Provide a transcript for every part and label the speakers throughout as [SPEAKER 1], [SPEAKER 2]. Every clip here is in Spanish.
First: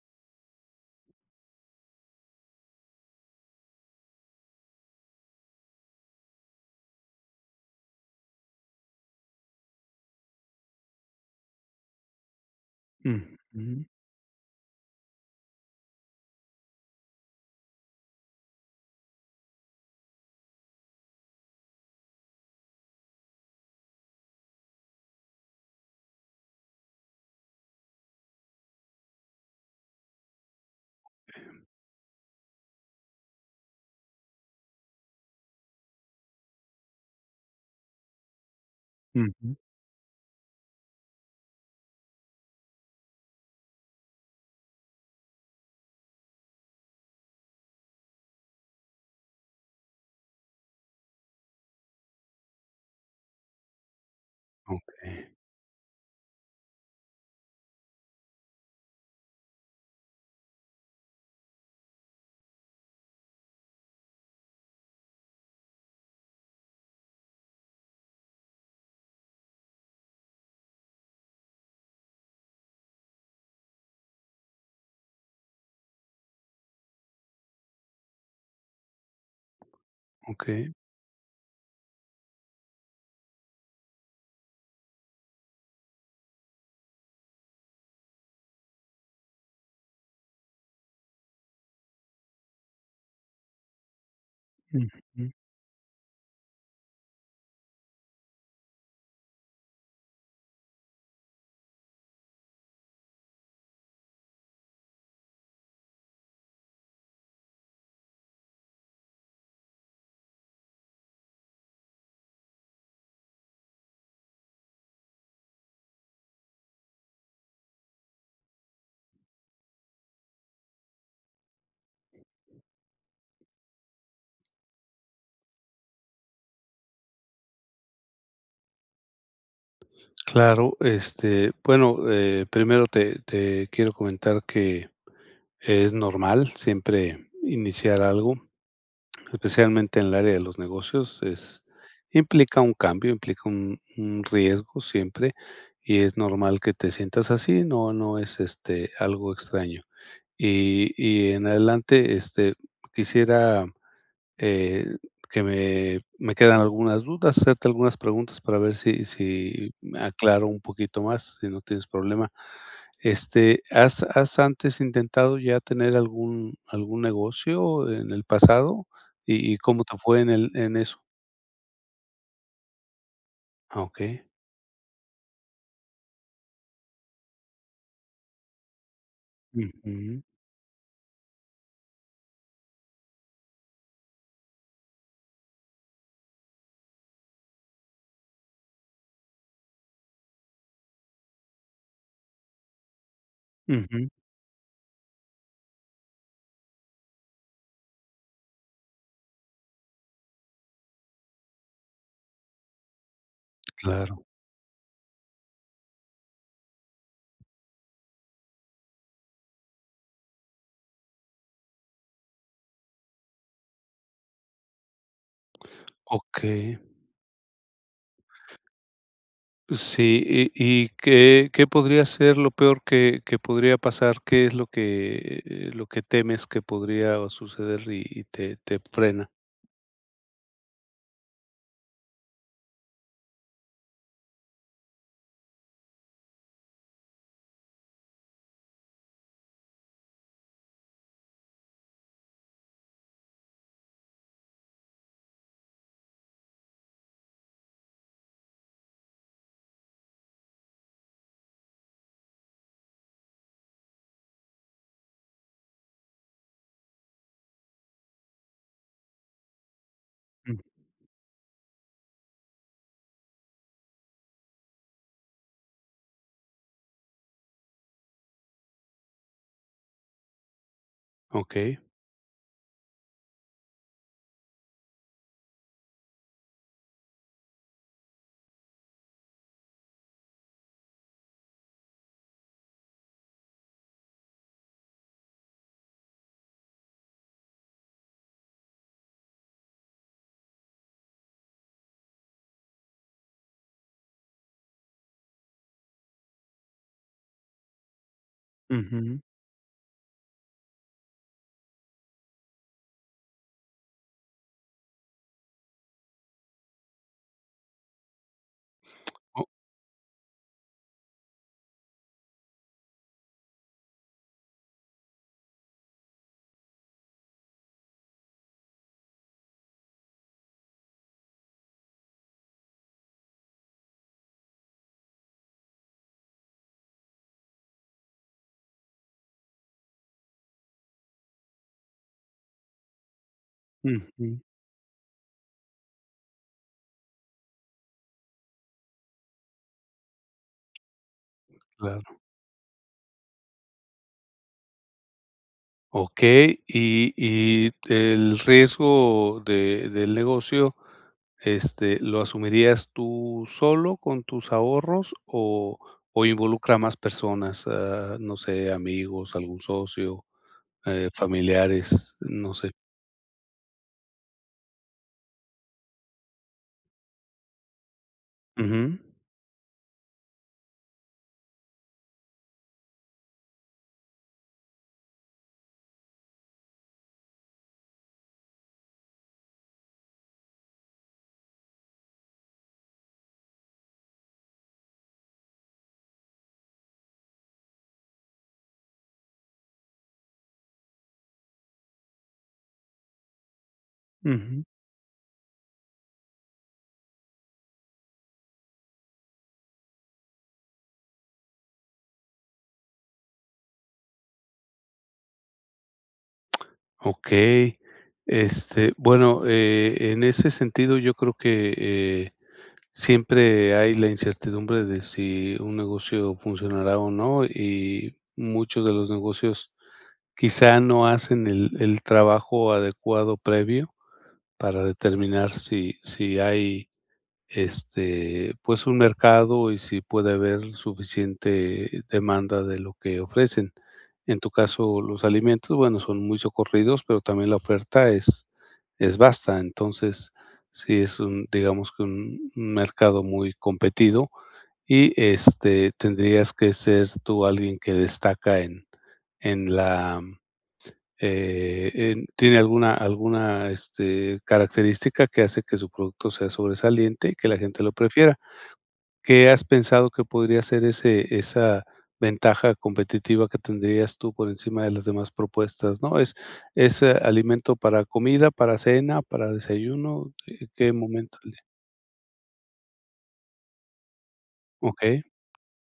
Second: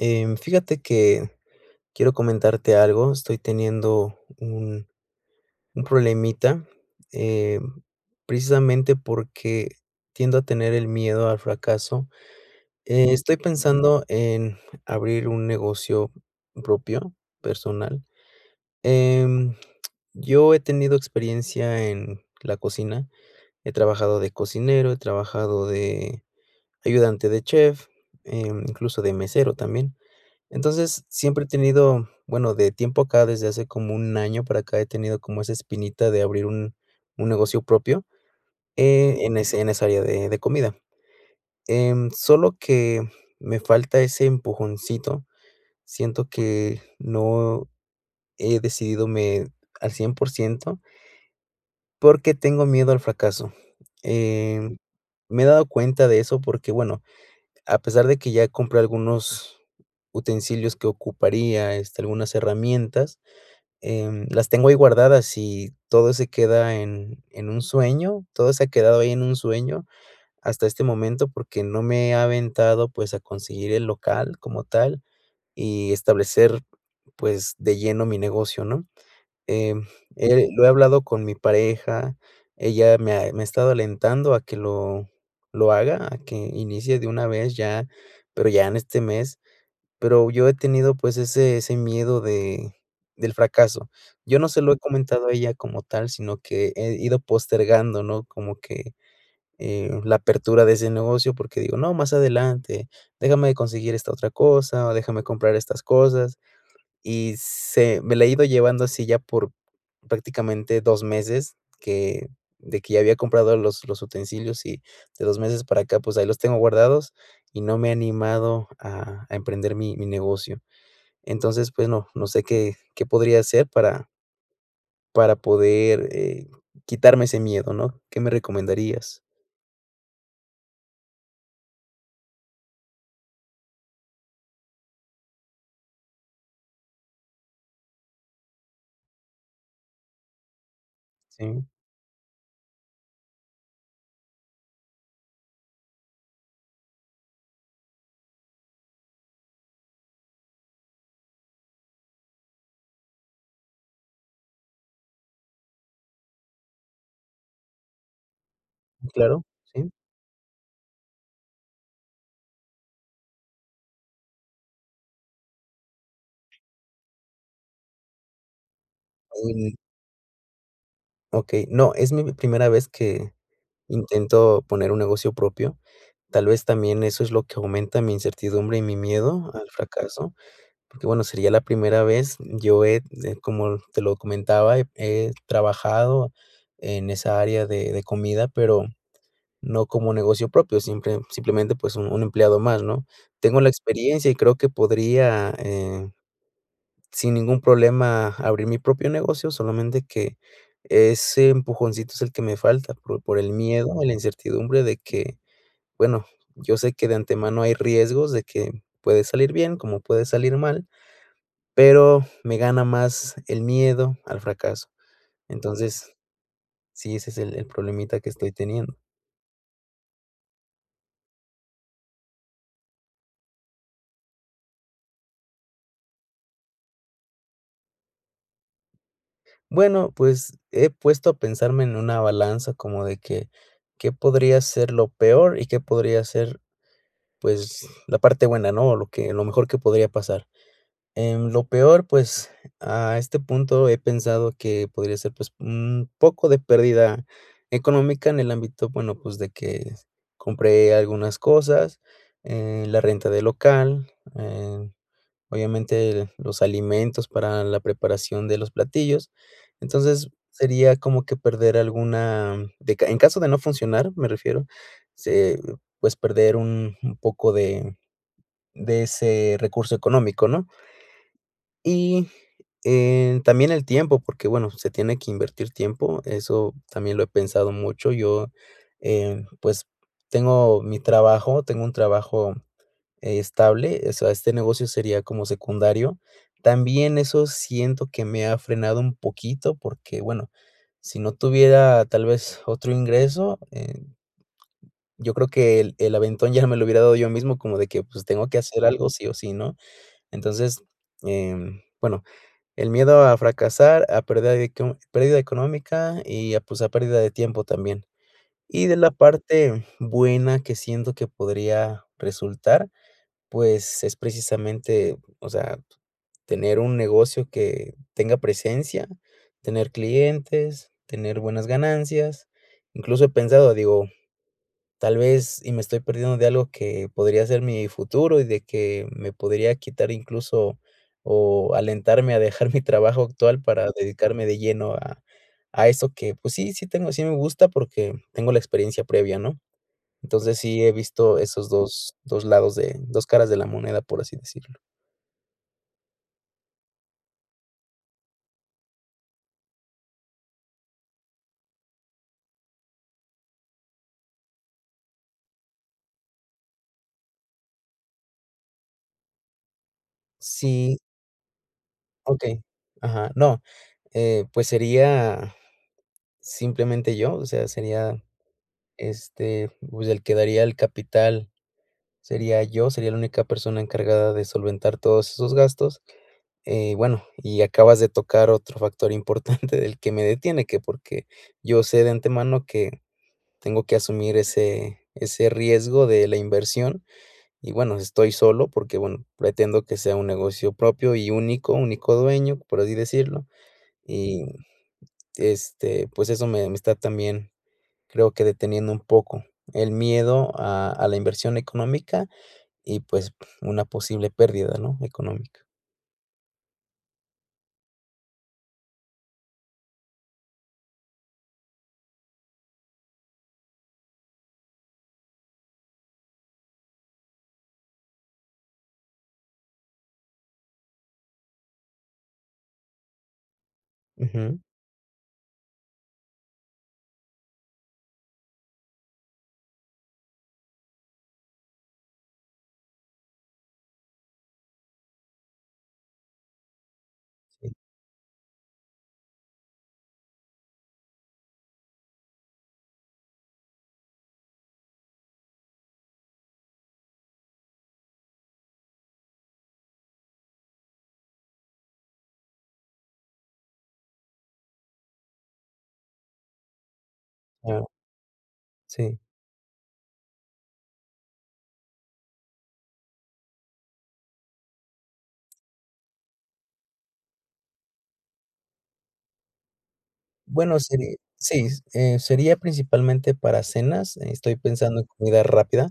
[SPEAKER 1] Em, fíjate que quiero comentarte algo, estoy teniendo un un problemita, em, precisamente porque tiendo a tener el miedo al fracaso, estoy
[SPEAKER 2] Ujú.
[SPEAKER 1] pensando en abrir un negocio propio, personal, em, yo he tenido experiencia en la cocina, he trabajado de cocinero, he trabajado de ayudante de chef, eh, incluso de mesero también, entonces, siempre he tenido, bueno, de tiempo acá desde hace como un año para acá he tenido como esa espinita de abrir un un negocio propio, eh, en
[SPEAKER 2] Ujú.
[SPEAKER 1] ese en esa área de de comida, em, solo que me falta ese empujoncito, siento que no he decidido al 100 % porque tengo miedo al fracaso, em,
[SPEAKER 2] Okey.
[SPEAKER 1] me he dado cuenta de eso porque, bueno, a pesar de que ya compré algunos utensilios que ocuparía, este, algunas herramientas, em, las tengo ahí guardadas y todo se queda en en un sueño, todo se ha quedado ahí en un sueño hasta este momento, porque no me he aventado, pues, a conseguir el local como tal, y establecer, pues, de lleno mi negocio, ¿no?, em, eh, lo he
[SPEAKER 2] Okey.
[SPEAKER 1] hablado con mi pareja, ella me ha me ha estado alentando a que lo lo haga, a que inicie de una vez ya, pero ya en este mes, pero yo he tenido, pues, ese ese miedo de, del fracaso, yo no se lo he comentado
[SPEAKER 2] Ujú.
[SPEAKER 1] a ella como tal, sino que he ido postergando, ¿no?, como que, eh, la apertura de ese negocio, porque digo: "No, más adelante, déjame de conseguir esta otra cosa, o déjame comprar estas cosas", y se me la he ido llevando así ya por prácticamente 2 meses que de que ya había comprado los los utensilios y de 2 meses para acá, pues, ahí los tengo guardados, y no me he animado a a emprender mi mi negocio, entonces, bueno, no sé, qué qué podría hacer para para poder, eh, quitarme ese miedo, ¿no?, ¿qué me recomendarías?
[SPEAKER 2] Claro, este, bueno, eh, primero te te quiero comentar que, es normal siempre iniciar algo, especialmente en el área de los negocios, es
[SPEAKER 1] Sí.
[SPEAKER 2] implica un cambio, implica un un riesgo siempre, y es normal que te sientas así, no no es, este, algo extraño. Y y en adelante, este, quisiera eh, que me me quedan algunas dudas, hacerte algunas preguntas para ver si
[SPEAKER 1] Mm, claro,
[SPEAKER 2] si
[SPEAKER 1] sí.
[SPEAKER 2] me aclaro un poquito más, si no tienes problema. Este, ¿has has antes intentado ya tener algún algún negocio en el pasado? ¿Y y
[SPEAKER 1] Um.
[SPEAKER 2] cómo te fue en el en eso?
[SPEAKER 1] Okey, no, es mi primera vez que,
[SPEAKER 2] Ah, okey.
[SPEAKER 1] intento poner un negocio propio. Tal vez también eso es lo que aumenta mi incertidumbre y mi miedo al
[SPEAKER 2] Ujú.
[SPEAKER 1] fracaso, porque bueno, sería la primera vez. Yo ed eh, como te lo comentaba, he trabajado en esa área de de comida, pero no como negocio propio, simple simplemente, pues, un un empleado más, ¿no? Tengo la
[SPEAKER 2] Ujú.
[SPEAKER 1] experiencia y creo que podría, eh, sin ningún problema, abrir mi propio negocio, solamente que, ese empujoncito es el que me falta, por por el miedo y la
[SPEAKER 2] Claro.
[SPEAKER 1] incertidumbre de que, bueno, yo sé que de antemano hay riesgos de que, puede salir bien, como puede salir mal, pero me gana más el miedo al fracaso. Entonces,
[SPEAKER 2] Okey.
[SPEAKER 1] sí, ese es el el problemita que estoy teniendo.
[SPEAKER 2] Sí, ¿Y y qué qué podría ser lo peor que que podría pasar? ¿Qué es lo que eh, lo que temes que podría suceder y y te te frena?
[SPEAKER 1] Bueno, pues, he puesto a pensarme en una balanza como de que, ¿qué podría ser lo peor y que podría ser, pues, la parte buena, no? O lo que lo mejor que podría pasar. Em, lo peor, pues, a este punto he pensado que podría ser pues, un poco de pérdida económica en el ámbito bueno pues de que, compré algunas cosas, eh, la renta del local, eh, obviamente, los alimentos para la preparación de los platillos. Entonces,
[SPEAKER 2] Mm.
[SPEAKER 1] sería como que perder alguna, de ca en caso de no funcionar, me refiero, se pues, perder un un poco de, de ese recurso económico, ¿no?
[SPEAKER 2] Okey.
[SPEAKER 1] Y, eh, también el tiempo, porque, bueno, se tiene que invertir tiempo, eso también lo he pensado mucho. Yo, eh, pues, tengo mi trabajo, tengo un trabajo estable, eh, o sea, este negocio sería como secundario. También eso siento que me ha frenado un poquito, porque bueno, si no tuviera, tal vez, otro ingreso en Yo creo que el el aventón ya me lo hubiera dado yo mismo como de que pues, tengo que hacer algo
[SPEAKER 2] Ujú.
[SPEAKER 1] sí o sí, ¿no? Entonces, em, bueno, el miedo a fracasar a pérdida de co pérdida económica y a pues, a pérdida de tiempo también. Y de la
[SPEAKER 2] Oh
[SPEAKER 1] parte, buena que siento que podría, resultar, pues es precisamente, o sea, tener un negocio que tenga presencia, tener clientes, tener buenas ganancias. Incluso he pensado, digo, tal vez, y me estoy perdiendo de algo que podría ser mi futuro y de que, me podría quitar incluso o alentarme a dejar mi trabajo actual para
[SPEAKER 2] Ujú.
[SPEAKER 1] dedicarme de lleno a a eso que, pues, sí, sí tengo sí me gusta, porque tengo la experiencia previa, ¿no? Entonces, sí he visto esos dos
[SPEAKER 2] Claro.
[SPEAKER 1] dos lados de dos caras de la moneda, por así decirlo.
[SPEAKER 2] Okey, y y el riesgo de del negocio, este, ¿lo asumirías tú solo con tus ahorros o o involucra a más personas, ah, no sé, amigos, algún socio,
[SPEAKER 1] Sí.
[SPEAKER 2] eh, familiares, no
[SPEAKER 1] Okey,
[SPEAKER 2] sé?
[SPEAKER 1] ajá, no, eh, pues sería simplemente yo, o sea, sería,
[SPEAKER 2] Ujú.
[SPEAKER 1] este, pues, el que daría el capital, sería yo, sería la única persona encargada de solventar todos esos gastos. Eh, bueno, y acabas de tocar otro factor importante del que me detiene, que porque yo sé de antemano que tengo que asumir ese ese riesgo de la inversión, y bueno, estoy solo porque, bueno, pretendo que sea un negocio propio y único, único dueño, por así decirlo, y,
[SPEAKER 2] Ujú.
[SPEAKER 1] este, pues eso me me está también, creo que deteniendo un poco, el miedo a a la inversión económica y, pues una posible pérdida, ¿no?, económica.
[SPEAKER 2] Okey, este, bueno, eh, en ese sentido, yo creo que, eh, siempre hay la incertidumbre de si un negocio funcionará o no, y muchos de los negocios quizá no hacen el el trabajo adecuado previo
[SPEAKER 1] Ujú.
[SPEAKER 2] para determinar si si hay, este, pues, un mercado y si puede haber suficiente demanda de lo que ofrecen. En tu caso, los alimentos, bueno, son muy socorridos, pero también la
[SPEAKER 1] Si.
[SPEAKER 2] oferta es es basta. Entonces, sí es un, digamos que un un mercado muy competido, y este, tendrías que ser tú alguien que destaca en en la, eh, en tiene alguna alguna, este, característica que hace que su producto sea sobresaliente y que la gente
[SPEAKER 1] Claro.
[SPEAKER 2] lo prefiera.
[SPEAKER 1] Sí.
[SPEAKER 2] ¿Qué has pensado que podría ser ese esa ventaja competitiva que tendrías tú por encima de las demás propuestas, ¿no? ¿Es es, eh, alimento para comida, para cena, para desayuno, eh,
[SPEAKER 1] Bueno,
[SPEAKER 2] qué
[SPEAKER 1] seri
[SPEAKER 2] momento del día?
[SPEAKER 1] Sí, eh, sería principalmente para cenas, eh, estoy pensando en
[SPEAKER 2] Okey.
[SPEAKER 1] comida rápida,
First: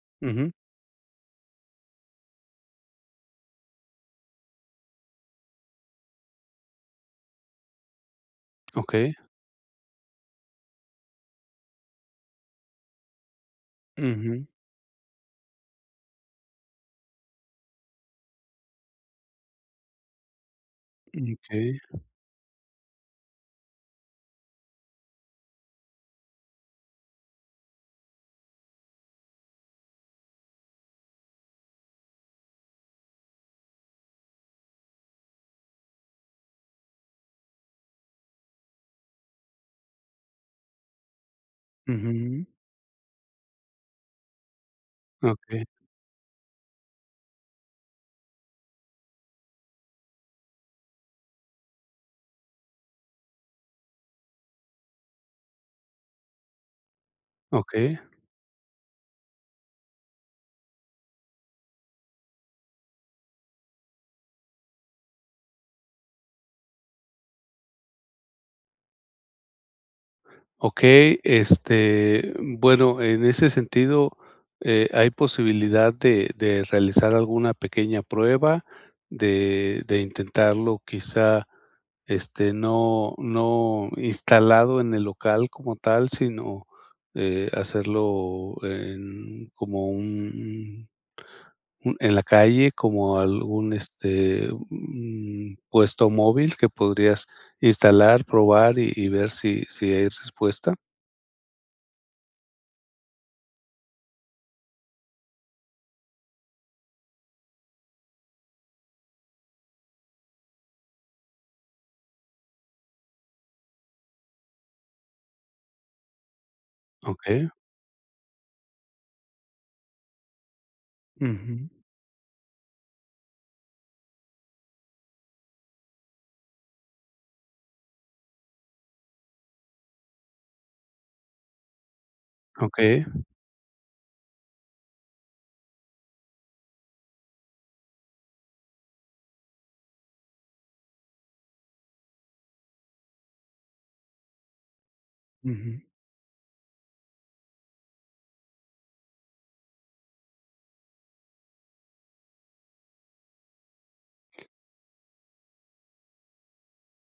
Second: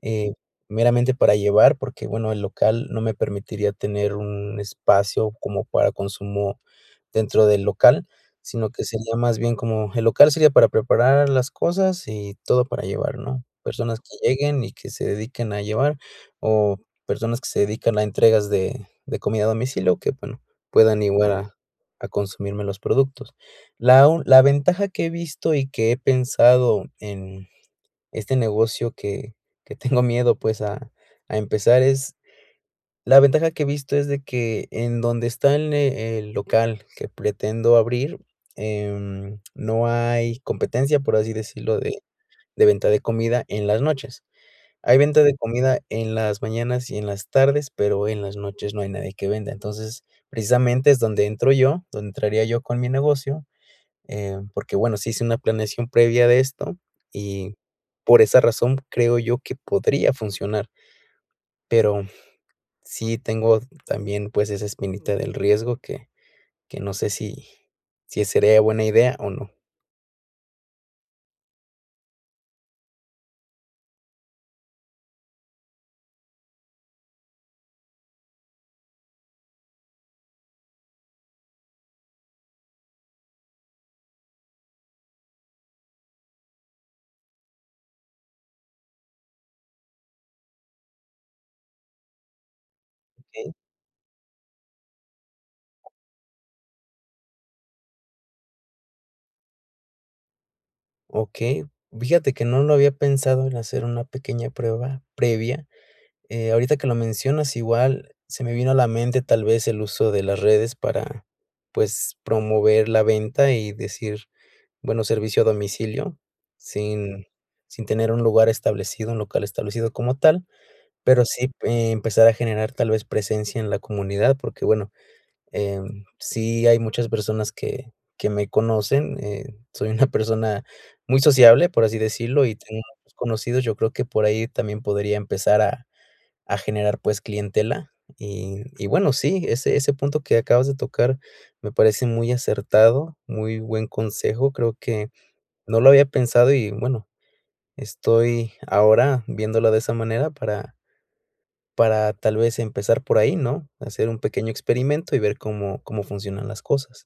[SPEAKER 1] eh,
[SPEAKER 2] Ujú.
[SPEAKER 1] meramente para llevar, porque, bueno, el local no me permitiría tener un espacio como para consumo dentro del local, sino que
[SPEAKER 2] Okey.
[SPEAKER 1] sería más bien como el local sería para preparar las cosas y todo para llevar, ¿no? Personas que
[SPEAKER 2] Ujú.
[SPEAKER 1] lleguen y que se dediquen a llevar, o personas que se dedican a entregas de de comida a domicilio que, bueno, puedan
[SPEAKER 2] Mm,
[SPEAKER 1] iguara
[SPEAKER 2] okey.
[SPEAKER 1] a consumirme los productos. La u la ventaja que he visto y que he pensado en este negocio que que tengo miedo, pues, a a empezar es la ventaja que he visto es de que en donde está el ne el local que pretendo abrir, eh, no hay competencia, por así decirlo, de
[SPEAKER 2] Ujú.
[SPEAKER 1] de venta de comida en las noches. Hay venta de
[SPEAKER 2] Okey.
[SPEAKER 1] comida en las mañanas y en las tardes, pero en las noches no hay nadie que venda. Entonces, precisamente, es donde entro yo, donde entraría yo con mi negocio, eh, porque, bueno, sí hice una planeación previa de esto, y
[SPEAKER 2] Okey.
[SPEAKER 1] por esa razón, creo yo que podría funcionar. Pero sí tengo también, pues, esa espinita del riesgo que que no sé si si sería buena idea o no.
[SPEAKER 2] Okey, este, bueno, en ese sentido eh, ¿hay posibilidad de de realizar alguna pequeña prueba?, de de intentarlo quizá, este, no no instalado en el local como tal, sino, eh, hacerlo en como un un en la calle, como
[SPEAKER 1] Okey.
[SPEAKER 2] algún, este un puesto móvil que podrías instalar, probar y y ver si si hay respuesta.
[SPEAKER 1] Okey, fíjate que no lo había pensado en hacer una pequeña prueba previa, eh, ahorita que lo mencionas, igual, se me vino a la mente, tal vez, el uso de las redes para, pues, promover la venta y decir, bueno, servicio a domicilio, sin
[SPEAKER 2] Okey.
[SPEAKER 1] sin tener un lugar establecido, un local establecido como tal, pero sí,
[SPEAKER 2] Ujú.
[SPEAKER 1] empezar a generar, tal vez, presencia en la comunidad, porque, bueno em, sí hay muchas personas que que me conocen, eh, soy una persona muy sociable, por así decirlo, y tengo
[SPEAKER 2] Okey.
[SPEAKER 1] muchos conocidos, yo creo que por ahí también podría empezar a a generar, pues, clientela, y y, bueno, sí, ese ese punto que acabas de tocar me parece muy acertado, muy buen consejo, creo que no
[SPEAKER 2] Ujú.
[SPEAKER 1] lo había pensado y, bueno, estoy ahora viéndolo de esa manera para para, tal vez, empezar por ahí, ¿no?, hacer un pequeño experimento y ver, cómo cómo funcionan las cosas.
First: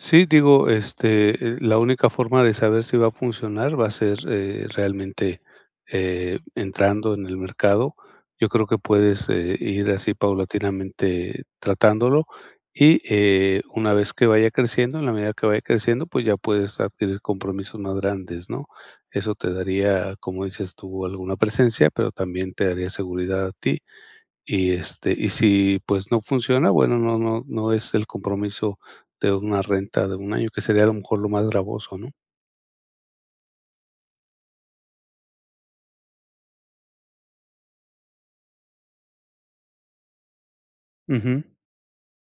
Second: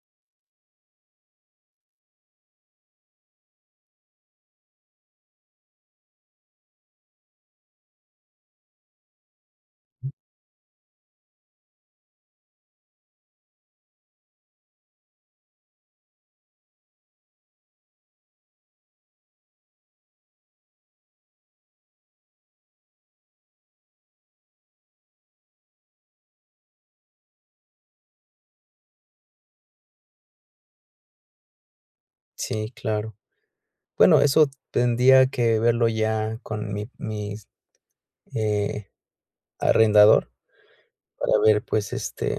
[SPEAKER 2] Sí, digo, este, eh, la única forma de saber si va a funcionar va a ser, eh, realmente, eh, entrando en el mercado. Yo creo que puedes, eh, ir así paulatinamente tratándolo, y, eh, una vez que vaya creciendo, en la medida que vaya creciendo, pues ya puedes adquirir compromisos más grandes, ¿no?, eso te daría, como dices tú, alguna presencia, pero también te daría seguridad a ti. Y, este, y si, pues no funciona, bueno, no no no es el compromiso de una renta de 1 año, que sería, a lo mejor, lo más gravoso, ¿no?
[SPEAKER 1] Sí, claro. Bueno, eso tendría que verlo ya con mi mis, eh, arrendador, para
[SPEAKER 2] Ujú.
[SPEAKER 1] ver, pues, este,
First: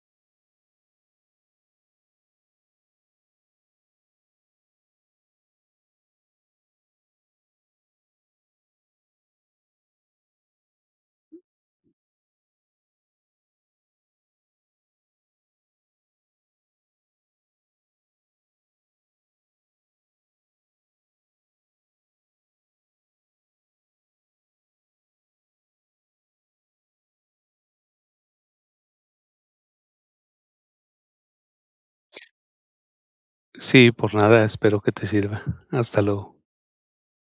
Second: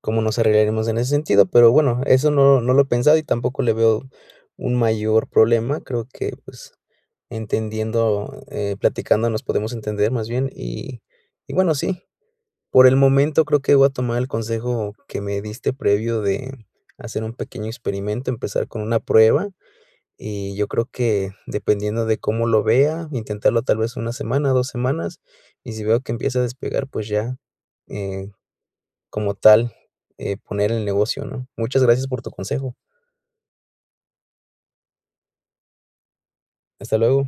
[SPEAKER 1] cómo nos arreglaremos en ese sentido, pero bueno, eso no no lo he pensado y tampoco le veo un mayor problema, creo que, pues, entendiendo, eh, platicando nos podemos entender más bien, y y, bueno, sí, por el momento, creo que voy a tomar el consejo que me diste previo de hacer un pequeño experimento, empezar con una prueba, y yo creo que dependiendo de cómo lo vea, intentarlo tal vez 1 semana, 2 semanas, y si veo que empieza a despegar, pues ya, eh, como tal, eh, poner el negocio, ¿no? Muchas gracias por tu consejo.
[SPEAKER 2] Sí, por nada, espero que te sirva. Hasta luego.
[SPEAKER 1] Hasta luego.